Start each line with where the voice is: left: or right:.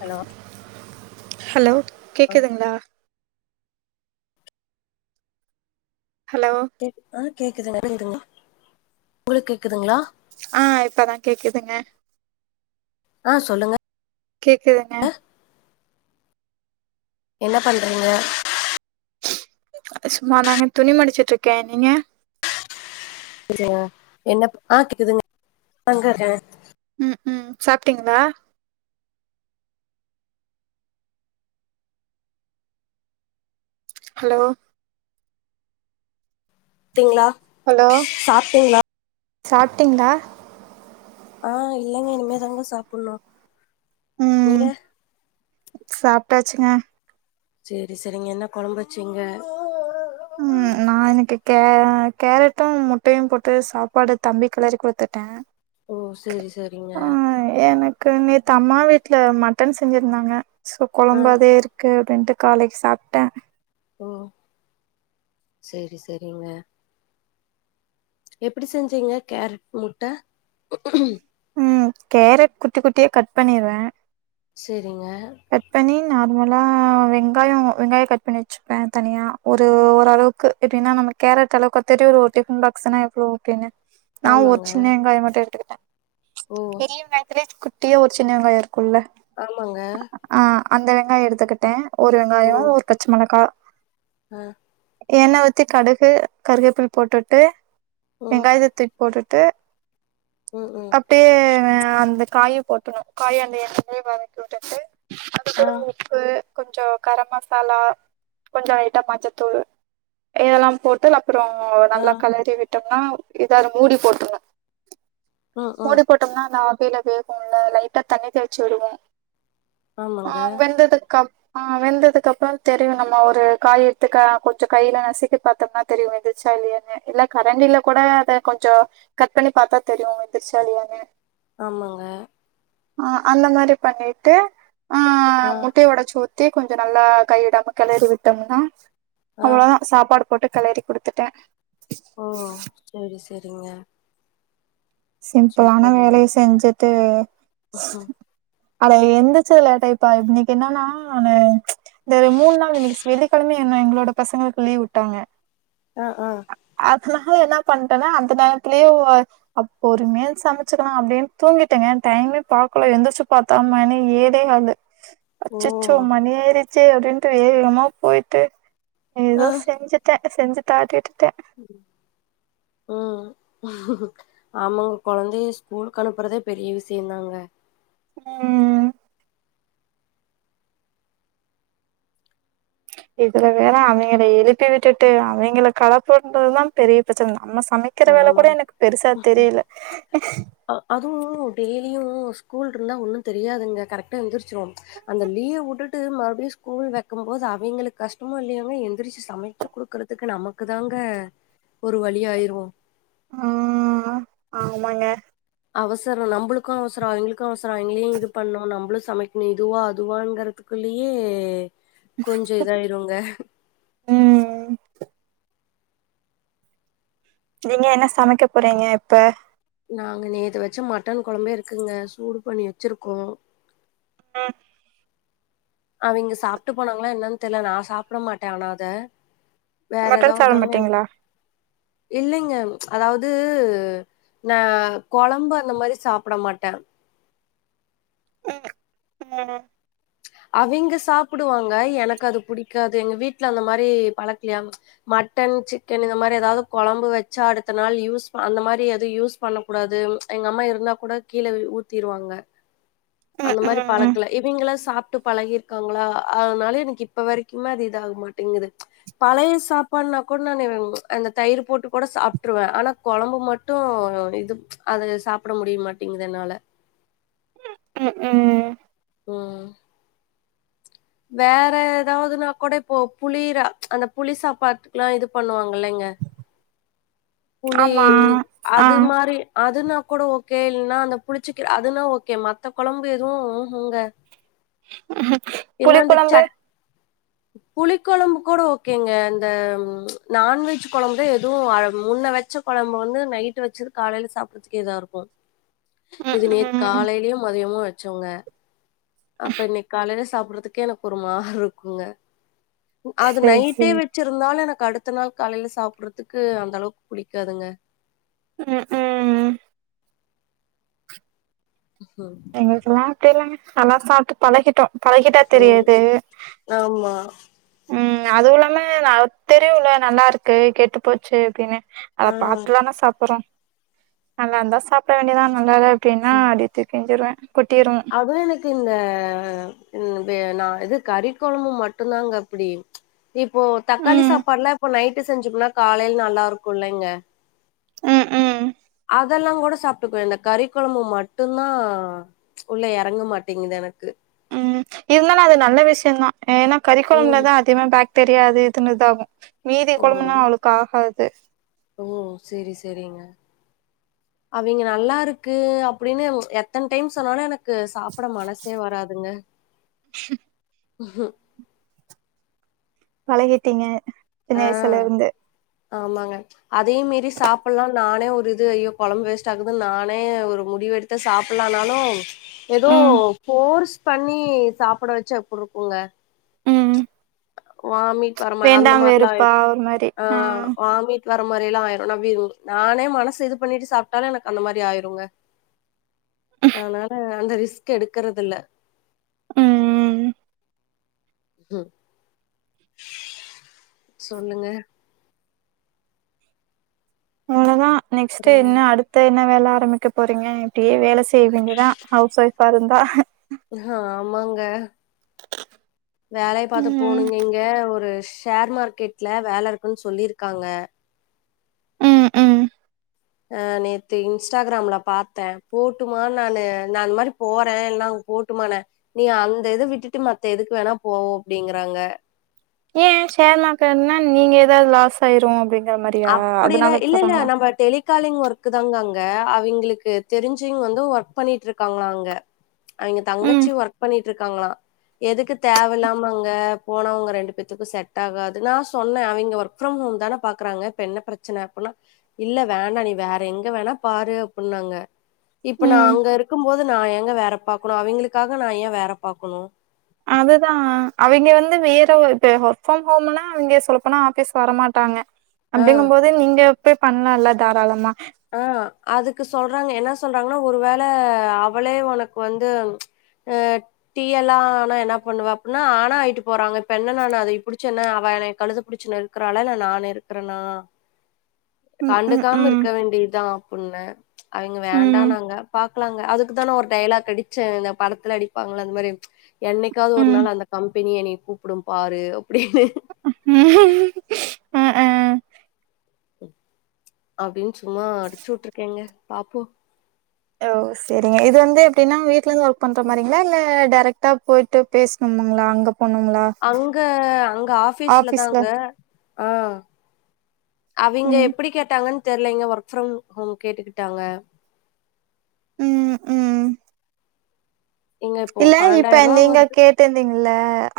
left: Hello
right: hello
left: ஆ
right: கேக்குதுங்களா hello
left: கேக்குதா கேக்குதுங்களா இருங்க உங்களுக்கு கேக்குதுங்களா
right: ஆ இப்பதான் கேக்குதுங்க
left: ஆ சொல்லுங்க
right: கேக்குதுங்க
left: என்ன பண்றீங்க
right: சும்மா தாங்க துணி மடிச்சிட்ருக்க நீங்க
left: சரியா என்ன ஆ கேக்குதுங்க தங்கர்ற
right: ம் ம் சாப்ட்டீங்ளா ஹலோ
left: கேக்குங்ளா
right: ஹலோ சாப்ட்டீங்ளா
left: ஆ இல்லங்க இனிமேதாங்க சாப்புன்னோ
right: ம்
left: நீங்க
right: சாப்ட்டாச்சுங்க
left: சேரி செரிங்க என்ன கொழம்பு வச்சீங்க
right: ம்
left: உ
right: நா அவுனுக்கு கே கேரட்டும் முட்டயும் போட்டு சாப்பாடு தம்பிக் கிளறி குடுத்துட்ட
left: ஓ செரி செரிங்க
right: க்கு நேத்து அம்மா வீட்ல மட்டன் செஞ்சிருந்தாங்க சோ
left: ஆ
right: கொழம்பதே இருக் க்கு ரெண்டு காலைக் சாப்ட்டே
left: ஓ செரி செரிங்க எப்டி செஞ்சீங்க கேரட் முட்ட
right: ம் கேரட் குட்டி குட்டியா கட் பண்ணிருவ
left: செரிங்க
right: கட் பண்ணி நார்மலா வெங்காயம் வெங்காயோ கட் பண்ணி வச்சு ப்ப தனி தனியா ஒரு ஓரளவுக்கு எப்டின்னா நம்ம கேரட் அளவுக்கு ஒத்தரு ஒரு டிஃபன் பாக்ஸ்னா எவ்ளோ அப்டின்னு நா ஒரு
left: ஆமாங்க
right: சின்ன வெங்காயம் மட்டும் எடுத்துக்கிட்ட
left: ஓ
right: பெரிய வெங்காயத்துல குட்டியா ஒரு சின்ன வெங்காய இருக்கும்ல்ல
left: ஆமாங்க
right: ஆ அந்த வெங்காயம் எடுத்துக்கிட்ட ஒரு வெங்காயம் ஒரு பச்ச மொளகா
left: ம்
right: எண்ணெ ஊத்தி கடுகு கருவேப்பில் போட்டுட்டு
left: ம்
right: வெங்காயத்த போட்டுட்டு
left: ம் ம்
right: விட்டு அந்த காய போட்டணு காய அந்த எண்ணெய்லயே வதக்கி விட்டுட்டு அது
left: ஆ
right: கூட உப்பு கொஞ்சோ கரம் மசாலா கொஞ்சோ லைட்டா மஞ்சத்தூள் இதெல்லாம் போட்டு அப்புறோ
left: ஆ
right: நல்லா களறி விட்டோம்னா எதாவ்து மூடி போட்டுன்னோ
left: ம்
right: மூடி
left: ம்
right: போட்டோம்னா அந்த ஆவில வேகும்ல்ல லைட்டா தண்ணி தெளிச்சு விடுவ ஆ
left: ஆமாங்க
right: வெந்ததுகப் ஆ வெந்ததுக்கு அப்றோ தெரியுமல்ல ஒரு காய் எடுத்துக்க கொஞ்சோ கையில நசுக்கி பாத்தோம்னா தெரியும் வெந்துச்சா இல்லயானு இல்ல கரண்டில கூட அத கொஞ்சம் கட் பண்ணி பாத்தா தெரியும் வெ ந்துச்சா இல்லயானு
left: ஆமாங்க
right: ஆ அந்த மாரி பண்ணிட்டு ஆ
left: ஆ
right: முட்டய ஒடச்சு ஊத் தி கொஞ்சம் நல்லா கை விடாம கெளறி விட்டோம்னா
left: ஆ
right: அவ்ளோதா சாப்பாடு போட்டு கலறி குடுத்துட்ட
left: ஓ செரி செரிங்க
right: சிம்பிளான வேலய செஞ்சுட்டு
left: ஓ ஒ
right: அட எந்தச்சுது லேட் ஆய்ட்ப்பா இன்னிக் என்னன்னா நா இந்த மூணு நாள் இன்னிக்கு வெள்ளிக்கெழம என்ன எங்ளோட பசங்களுக்கு லீவ் விட்டாங்க
left: ஆ ஆ
right: அதனால என்ன பண்ட்டேனா அந்த நேரத்துலயே அப் பொறுமையா சமைச்சக்கலா அப்டின்னு தூங்கிட்டங்க டைமே பாக்கல எந்துச்சு பாத்தா மணி ஏழே காளு
left: ஓ
right: அச்சச்சோ மணி ஆயிறிச்சே அப்டின்ட்டு வே வேமா போயிட்டு
left: ஆ
right: எதோ செஞ்சுட்டே செஞ்சு தாட்டிட்டுட்டே
left: ம் ஆமாங்க குழந்தை ஸ்கூலுக்கு அனுப்புறதே பெரிய விஷயந்தாங்க
right: ம் இதுல வேற அவிங்கள எழுப்பி விட்டுட்டு அவிங்கள கெளப்பனுன்றதுதா பெரிய பிரச்சனை நம்ம சமைக்க கிற வேலை கூட
left: ஆமாங்க
right: எனக்கு பெருசா தெரியல
left: அதுவு டெய்லியு ஸ்கூல் இருந்தா ஒன்னு தெரியாதுங்க கரெக்ட் ட்டா எந்திரிச்சுருவோ அந்த லீவ் விட்டு ட்டு மறுபடியு ஸ்கூல் வைக்கும்போது அவிங்களுக்கு கஷ்டம இல்லையோங்க எந்திரிச்சு சமைச்சு குடுக்கறது த்துக்கு நமக்கு தாங்க ஒரு வழி ஆயிருவோ
right: ஆ ஆமாங்க
left: அவசரம் நம்மளுக்கு அவசரம் அவங்களுக்கு அவசரம் அவங்களையு இது பண்ணணு நம்மளு சமைக்கணு இதுவா அதுவாங்கறதுக்கு குள்ளயே கொஞ்ச இதாயிருங்க
right: ம் நீங்க என்ன சமைக்க போறீங்க இப்ப
left: நாங்க நேத்து வச்ச மட்டன் குழம்ப இருக்குங்க சூடு பண்ணி வச்சிருக்கோ
right: ஆ
left: அவிங்க சாப்ட்டு போனாங்களா என்னன்னு தெர்ல நான் சாப்பிட மாட்டே ஆனா அத வேற
right: மட்டன் சாப்ட
left: எதாவதுதாங்க
right: மாட்டீங்களா
left: இல்லைங்க அதாவது நா குழம்பு அந்த மாரி சாப்பிட மாட்டே
right: ம் ம்
left: அவிங்க சாப்பிடுவாங்க எனக்கு அது புடிக்காது எங்க வீட்ல அந்த மாரி பழக்கலையா மட்டன் சிக்கன் இந்த மாரி எதாவது குழம்பு வச்சா அடுத்த நாள் யூஸ் அந்த மாரி எது யூஸ் பண்ணக் கூடாது எங்க அம்மா இருந்தா கூட கீழே ஊத்திருவாங்க அந்த மாரி
right: ம்
left: பழக்கல இவிங்களா சாப் ட்டு பழகியிருக்காங்களா அதனால எனக்கு இப்ப வரைக்குமே அது இது ஆக மாட்டேங்குது பழைய சாப்பாடுனா கூட நானு அந்த தயிர் போட்டு கூட சாப்ட்டுருவே ஆனா கொழம்பு மட்டு இது அத சாப்பிட முடிய மாட்டேங்குது என்னால
right: ம் ம்
left: ம் வேற ஏதாவதுன்னா கூட இப்போ புளிரா அந்த புளி சாப்பாட்டுக்கு எல்லா இது பண்ணுவாங்க இல்லைங்க புளி
right: ஆமா ஆ
left: அது மாரி அதுனா கூட ஓகே இல்லைன்னா அந்த புளிச்சக் அதுனா ஓகே மத்த குழம்பு எதுவும் உஹுங்க
right: அஹ
left: இல்லனா அந்த சட் புளி குழம்பு கூட ஓகேங்க அந்த நான்வெஜ் குழம்புதா எதுவு முன்ன வச்ச குழம்ப வந்து நைட்டு வச்சிது காலையில சாப்பறதுக்குே இதா இருக்கு
right: ம்
left: இது நேத்து
right: ம்
left: காலையிலயு மதியமு வெச்சோங்க அப்ப இன்னைக்கு காலையில சாப்பிட்றதுக்கே எனக்கு ஒரு மார் இருக்குங்க அது
right: சேரி
left: நைட்டே
right: சேரி
left: வெச்சிருந்தாலு எனக்கு அடுத்த நாள் காலையில சாப்பிடுறதுக்கு அந்த அளவுக்கு பிடிக்காதுங்க
right: ம் ம்
left: உ ஹு
right: எங்ளுக்கெல்லா அப்டில்லங்க நல்லா சாப்ட்டு பழகிட்டோ பழகிட்டா தெரியாது
left: ஆம்மா
right: ம் அதுவுல்லாம தெரியுல நல்லாருக்கு கெட்டு போச்சு அப்டின்னு அத
left: ஆ
right: பாத்துதான சாப்புறோ நல்லாந்தா சாப்ட வேண்டிதா நல்லாயில்ல அப்டின்
left: ம்
right: தூக்கி எஞ்சுருவே கொட்டிரு
left: அதா எனக்கு இந்த என்னது நா இது கறி கொழம்பு மட்டுந்தாங்க அப்பிடி இப்போ தக்காளி
right: ம்
left: சாப்பாட்லா இப்போ நைட்டு செஞ்சம்னா காலைல நல்லாருக்குல்லைங்க
right: ம் ம்
left: அதெல்லா கூட சாப்ட்டுக்குவே இந்த கறி கொழம்பு மட்டுந்தா உள்ள எறங்க மாட்டேங்கிது எனக்கு
right: ம் இருந்தாலு அது நல்ல விஷ்யோந்தா ஏனா கறிகொழம்ல
left: ம்
right: தா அ திமா பாக்டீரியா அது இதுன் இதாகு மீதி
left: ஓ
right: கொழம்புனா அவளுக்கு ஆகாது
left: ஓ சேரி சேரிங்க அவிங்க நல்லாருக்கு அப்டின்னு எத்தன டைம் சொன்னாலு எனக்கு சாப்ட மனசே வராதுங்க ஹ
right: பழகிட்டீங்க சின்ன
left: ஆ
right: வய்சுலருந்து
left: ஆமாங்க அதயு மீறி சாப்புலா நானே ஒரு இது ஐயோ கொழம்பு வேஸ்ட்டாகுதுன் நானே ஒரு முடிவு எடு த்து சாப்புலானாலு எதோ
right: ம்
left: ஃபோர்ஸ் பண்ணி சாப்ட வச்சா எப்டிருக்குங்க
right: ம்
left: வாமிட் வர மாரி அந்த
right: வேண்டாம்
left: மார்லா
right: வெறுப்பா
left: ஆய்டு
right: ஒரு மாரி
left: ஆ வாமிட் வர மாரிலா ஆய்ரு நவின் நானே மனச இதுபண்ணிட்டு சாப்ட்டாலு எனக்கு அந்த மாரி ஆய்டுங்க ஆனால அந்த ரிஸ்க் எடுக்குறதில்ல
right: ம்
left: சொல்லுங்க
right: அவ்ளோதா நெக்ஸ்ட்டு
left: அப்புறங்க
right: என்ன அடு த்து என்ன வேல ஆரம்பிக்க போறீங்க இப்டியே வேல செய் வேண்டிதா ஹவுஸ் ஒய்ஃபாருந்தா
left: ஹாமாங்க வேலைய பாத்து
right: ம்
left: போனுங்க இங்க ஒரு ஷேர் மார்க்கெட்ல வேலருக்குன் சொல்லிருக்காங்க
right: ம் ம்
left: ஆ நேத்து இன்ஸ்டாகிராம்ல பாத்தே போட்டுமா நானு நா அன் மாரி போறே எல்லா போட்டுமானே நீ அந்த இத விட்டுட்டு மத்த எதுக்கு வேணா போ அப்டிங்கறாங்க
right: ஏ ஷேர் மார்க்கென்னா நீங்க எதாது லாஸ்ஸாய்ரு அப்டின்
left: அப்பிடிலா இல்லெல்ல நம்ம டெலி காலிங் ஒர்க்கு தாங்க அங்க அவிங்களுக்கு தெரிஞ்சிங் வந்து ஒர்க் பண்ணிட்ருக்காங்ளா அங்க அவிங்க
right: ம்
left: தங்கச்சி ஒர்க் பண்ணிட்ருக்காங்ளா எதுக்கு தேவயில்லாம அங்க போனா உங்க ரெண்டு பேத்துக்கு செட்டாகாது நா சொன்னே அவிங்க ஒர்க் ஃபிரம் ஹோம் தான பாக்குறாங்க இப்ப என்ன பிரச்சன அப்புன்னா இல்ல வேணா நீ வேற எங்க வேணா பாரு அப்புன்னாங்க இப்ப நா
right: ம்
left: அங்க இருக்கும்போது நா ஏங்க வேற பாக்கனு அவிங்களுக்காக நா ஏ வேற பாக்கனு
right: அதுதா அவிங்க வந்து வேற இப்ப ஒர்க் ஃப்ரம் ஹோமுனா அவிங்க சொல்லப்போனா ஆஃபீஸ் வரமாட்டாங்க
left: ஆ
right: அப்டின்னம்போதே நீங்க போய் பண்லால தாராளமா
left: ஆ அதுக்கு சொல்றாங்க என்ன சொல்றாங்கன்னா ஒரு வேள அவளே ஒனக்கு வந்து ஆ டீ எல்லா ஆனா என்னாப் பண்ணுவா அப்புன்னா ஆனா ஆயிட்டுப் போறாங்க இப்ப என்ன நானா அதையிப் பிடிச்சி என்ன அவ எனைக் கழுதப் பிடிச்சி நெருக் க்கறாளா இல்ல நா நெருக்றனா
right: ம், ம்,
left: கண்டுக்காம
right: ம்,
left: இருக்க வேண்டிதா அப்புன்னே அவிங்க
right: ம்,
left: வேண்டானாங்க பாக் க்லாங்க அதுக்கு தானே ஒரு டைலாக் அடிச்சே இந்தப் படத்ல அடிப்பாங்கள அந்த மாரி என்னைக்காவது ஒரு
right: ம்.
left: நாள் அந்தக் கம்பெனி எனையக் கூப்டும் பாரு அப்டினு
right: ம் ஹ ஹ
left: அப்டின் சும்மா அடிச்சுவுட்ருக்கேங்க பாப்போ
right: ஓ செரிங்க இது வந்து எப்டினா வீட்டுலந்து ஒர்க் பண்ற மாரிங்ளா இல்ல டேரெக்ட் டாப் போயட்டு பேச்ணும்முங்ளா அங்கப் போனுங்ளா
left: அங்க அங்க ஆஃபீஸ்லதாங்க அ அவிங்க
right: ம்,
left: எப்டி கேட்டாங்கன் தெர்லைங்க ஒர்க் ஃப்ரம் ஹோம் கேட்டுகிட்டாங்க
right: ம் ம்
left: எங்க இப்போ பனண்டாயர்வா வருது
right: டேந்தீங்கில்ல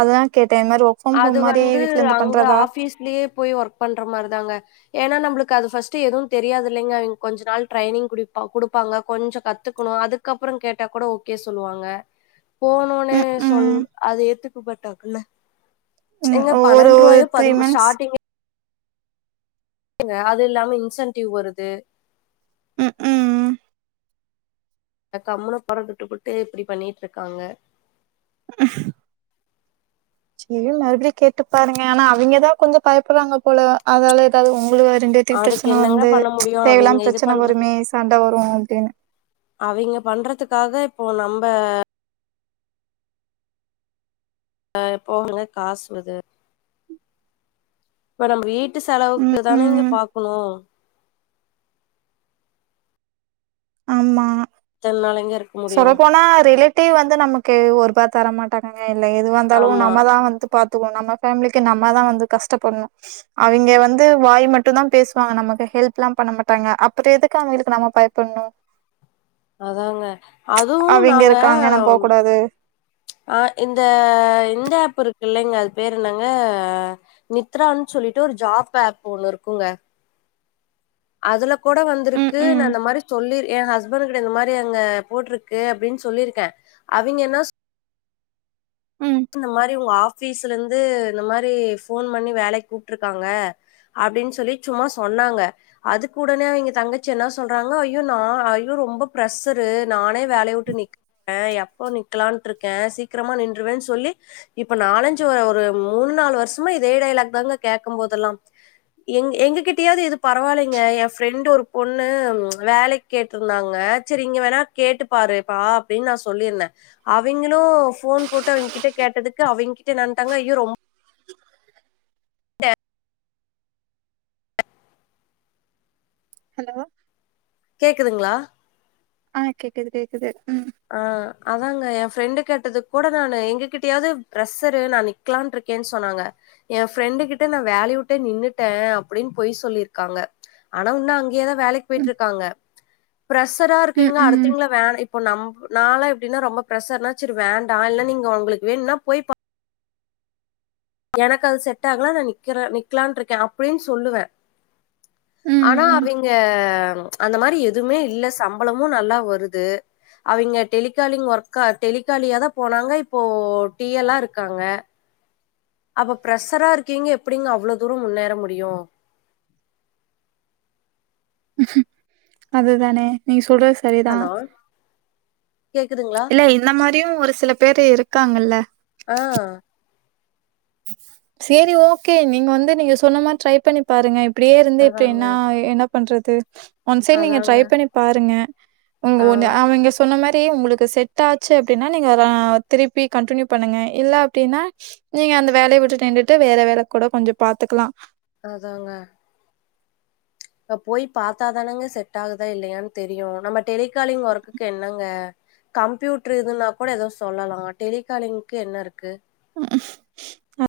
right: அதுதாங் கேட்டே இன் மாரி ஒர்க் ஃப்ரம் ஹோம் மாரி வீட்லிந்து பண்றதா
left: ட்லியேப் போயி ஒர்க் பண்ற மாரிதாங்க எனா நம்ளுக்கு அது ஃபர்ஸ்ட்டு எதுவுந் தெரியாது இல்லைங்க அவிங் கொஞ்ச நாள் ட்ரைனிங் குடிப்பா குடுப்பாங்க கொஞ்சோ கத்துக்குணு அதுக் கப்புறங் கேட்டா கூட ஓகே சொல்லுவாங்க போன ஒனே
right: ம்,
left: சொல்
right: ம்,
left: அது ஏத்துகப்பட்டாக்குல்ல
right: ம்.
left: எங்கப்
right: ஒரு ஒரு
left: பனெண்ருவாயோப் பதிம்
right: மந்த்ஸ்
left: ஸ்டார்டிங்கே க அது இல்லாம இன்சென்டிவ் வருது
right: ம் ம்
left: அக் கம்முனு போறதுட்டுபுட்டு இப்டி பண்ணிட்ருக்காங்க
right: அஹ சே மறுப்டியு கேட்டுப் பாருங்க ஆனா அவிங்கதா கொஞ்சம் பயப்பறாங்கப் போல அதாலேத் தாது உங்ளுகு ரெண்டுவேத்துக்கு
left: அதுக்கு
right: பிரச்சன
left: என்னங்க
right: வந்து
left: பண்ண முடியு அவிங்க
right: தேவையில்லாம
left: இது
right: பிரச்சன
left: பண்றது
right: வருமே சண்ட வரு அப்டினு
left: அவிங்க பண்றதுக்காக இப்போ நம்ப அ போகுங்க காசுவது இப்ப நம்ப வீட் ட்டு செலவுக்குதானைங்க
right: ம்ஹூம்
left: பாக்ணு
right: ஆமா
left: தென் நாளைங்க இருக்
right: சொல்லப்போனா ரிலேட்டிவ் வந்து நமக்கு ஒருபா தர மாட்டாங்காங்க இல்ல எதுவாந்தாலு
left: ஆமா
right: நம்மதா வந்துப் பாத்துகுவோ நம்ம ஃபேம்லிக்கு நம்மதா வந்து கஷ்டப்பண்ணு அவிங்க வந்து வாய் மட்டுந்தா பேசுவாங்க நமக்கு ஹெல்ப்லாம் பண்ண மாட்டாங்க அப்றோ எதுக் கு அவிங்ளுக்கு நம்ம பயப்பண்ணு
left: அதாங்க அதுவு
right: அவிங்க
left: நாங்க
right: இருக்காங்க நம்ம போக்கூடாது
left: ஆ இந்த இந்த ஆப்பு இருக்கு இல்லைங்க அது பேரு என்னங்க நித்ரான் சொல்லிட்டு ஒரு ஜாப் ஆப் ஒன்னு இருக்குங்க அதுல கூட
right: ம்
left: வந்திருக்கு நா
right: ம்
left: இந்த மாரி சொல்லிரு ஏ ஹஸ் பர்கிட இந்த மாரி அங்க போட்ருக்கு அப்டின் சொல்லிருக்கே அவிங்கனாச்
right: ம்
left: இந்த மாரி உங்க ஆஃபீஸ்லந்து இந்த மாரி ஃபோன் பண்ணி வேலைக் கூப்ட்ருக்காங்க அப்டின் சொல்லி சும்மா சொன்னாங்க அதுக்குடனே அவிங்க தங்கச்சி என்ன சொல்றாங்க ஐயோ நா ஐயோ ரொம்பப் பிரசரு நானே வேலைய வுட்டு நிக் அ எப்போ நிக்கலான்ட்ருக்கே சீக்கரமா நின்றுவேன்ச் சொல்லி இப்ப நாளஞ்சு ஒ ஒரு மூன் நாலு வருஷமா இதே டைலாக் தாங்க கேக்கம் போதெல்லாம் எங் எங்ககிட்டயாது இது பரவால்லைங்க என் ஃப்ரெண்டு் ஒரு பொண்ணு வேல கேட்டுருந்தாங்க சரி இங்க வேணா கேட்டுப்பாருப்பா அப்டின் நா சொல்லிர்ந்த அவிங்களு ஃபோன் போட்டா அவிங் கிட்ட கேட்டதுக்கு அவிங்கிட்ட நான் தங்கையு ரொம் சரி
right: ஹலோ
left: கேக்குதுங்ளா
right: ஆ கேக்குது கேக்குது உம்
left: அ அதாங்க என் ஃப்ரெண்டு கேட்டது கூட நானு எங்ககிட்டயாது பிரஸ்ருன் நெனைக் க்கலான் இருக்கேன் சொனாங்க எ ஃப்ரெண்டு கிட்ட நா வேலைய வுட்டே நின்னுட்டே அப்படின் பொய் சொல்லிர்காங்க ஆனா உன்னும் அங்க்யேதா வேலைக்
right: ம்
left: பொய்ட்ருக்காங்க ப்ரசரா
right: ம்
left: இருக்கீங்க
right: ம்
left: அடுத்தவிங்கள வேன இப்ப நம்ப் நாலா எப்படின்னா ரொம்ப பிரசர்னா சரி வேண்டா இல்ல நீங்க உங்களுக் வேண்ணுனா போய்ப் எனக் அது செட் ஆகுலா நா நிக்கிற நிக்லான்ருக்க அப்புடின் சொல்லுவ
right: ம்
left: ஆனா
right: ம்
left: அவிங்க அந்த மாதிரி எதுமே இல்ல சம்பளமு நல்லா வருது அவிங்க டெலிகாலிங் ஒர்க்கா டெலிகாலியாதா போனாங்க இப்போ டி எல்லா இருக்காங்க அப்ப பிரெஷரா இருக்கீங்க எப்புடிங்க அவ்வளோ தூரொ முன்னேற முடியு
right: அதுதானே நீங்க சொல்ற சரிதா
left: ஹலோ கேக்குதுங்களா?
right: இல்ல இந்த மாரியு ஒரு சில பேரு இருக்காங்கல்ல
left: அ
right: சேரி ஓக்கே நீங் வந்து நீங்க சொன்ன மார் ட்ரை பண்ணிப் பாருங்க இப்புடியே இருந்து இப்டி
left: அதாங்க,
right: என்னா என்னப் பண்றது ஒன் செ நீங்க
left: அதாங்க.
right: ட்ரை பண்ணி பாருங்க உங்க
left: ஆ.
right: ஒண்ணு அவிங்க சொன்ன மாரி உங்களுக்கு செட் ஆச்சு அப்டின்னா நீங்க ரா திருப்பி கண்டின்யூ பண்ணுங்க இல்ல அப்டின்னா நீங்க அந்த வேலைய விட்டு நின்ண்டுட்டு வேற வேல கூட கொஞ்சொ பாத்துக்கலா
left: அதாங்க போய் பாத்தாாதானங்க செட் ஆகுதா இல்லையான்னு தெரியு நம்ம டெலிகாலிங் ஒர்க்குக்கு என்னங்க கம்ப்யூட்ரு இதுன்னா கூட எதோ சொல்லலா டெலிகாலிங்க்க்கு என்னருக்கு
right: உ [unintelligible]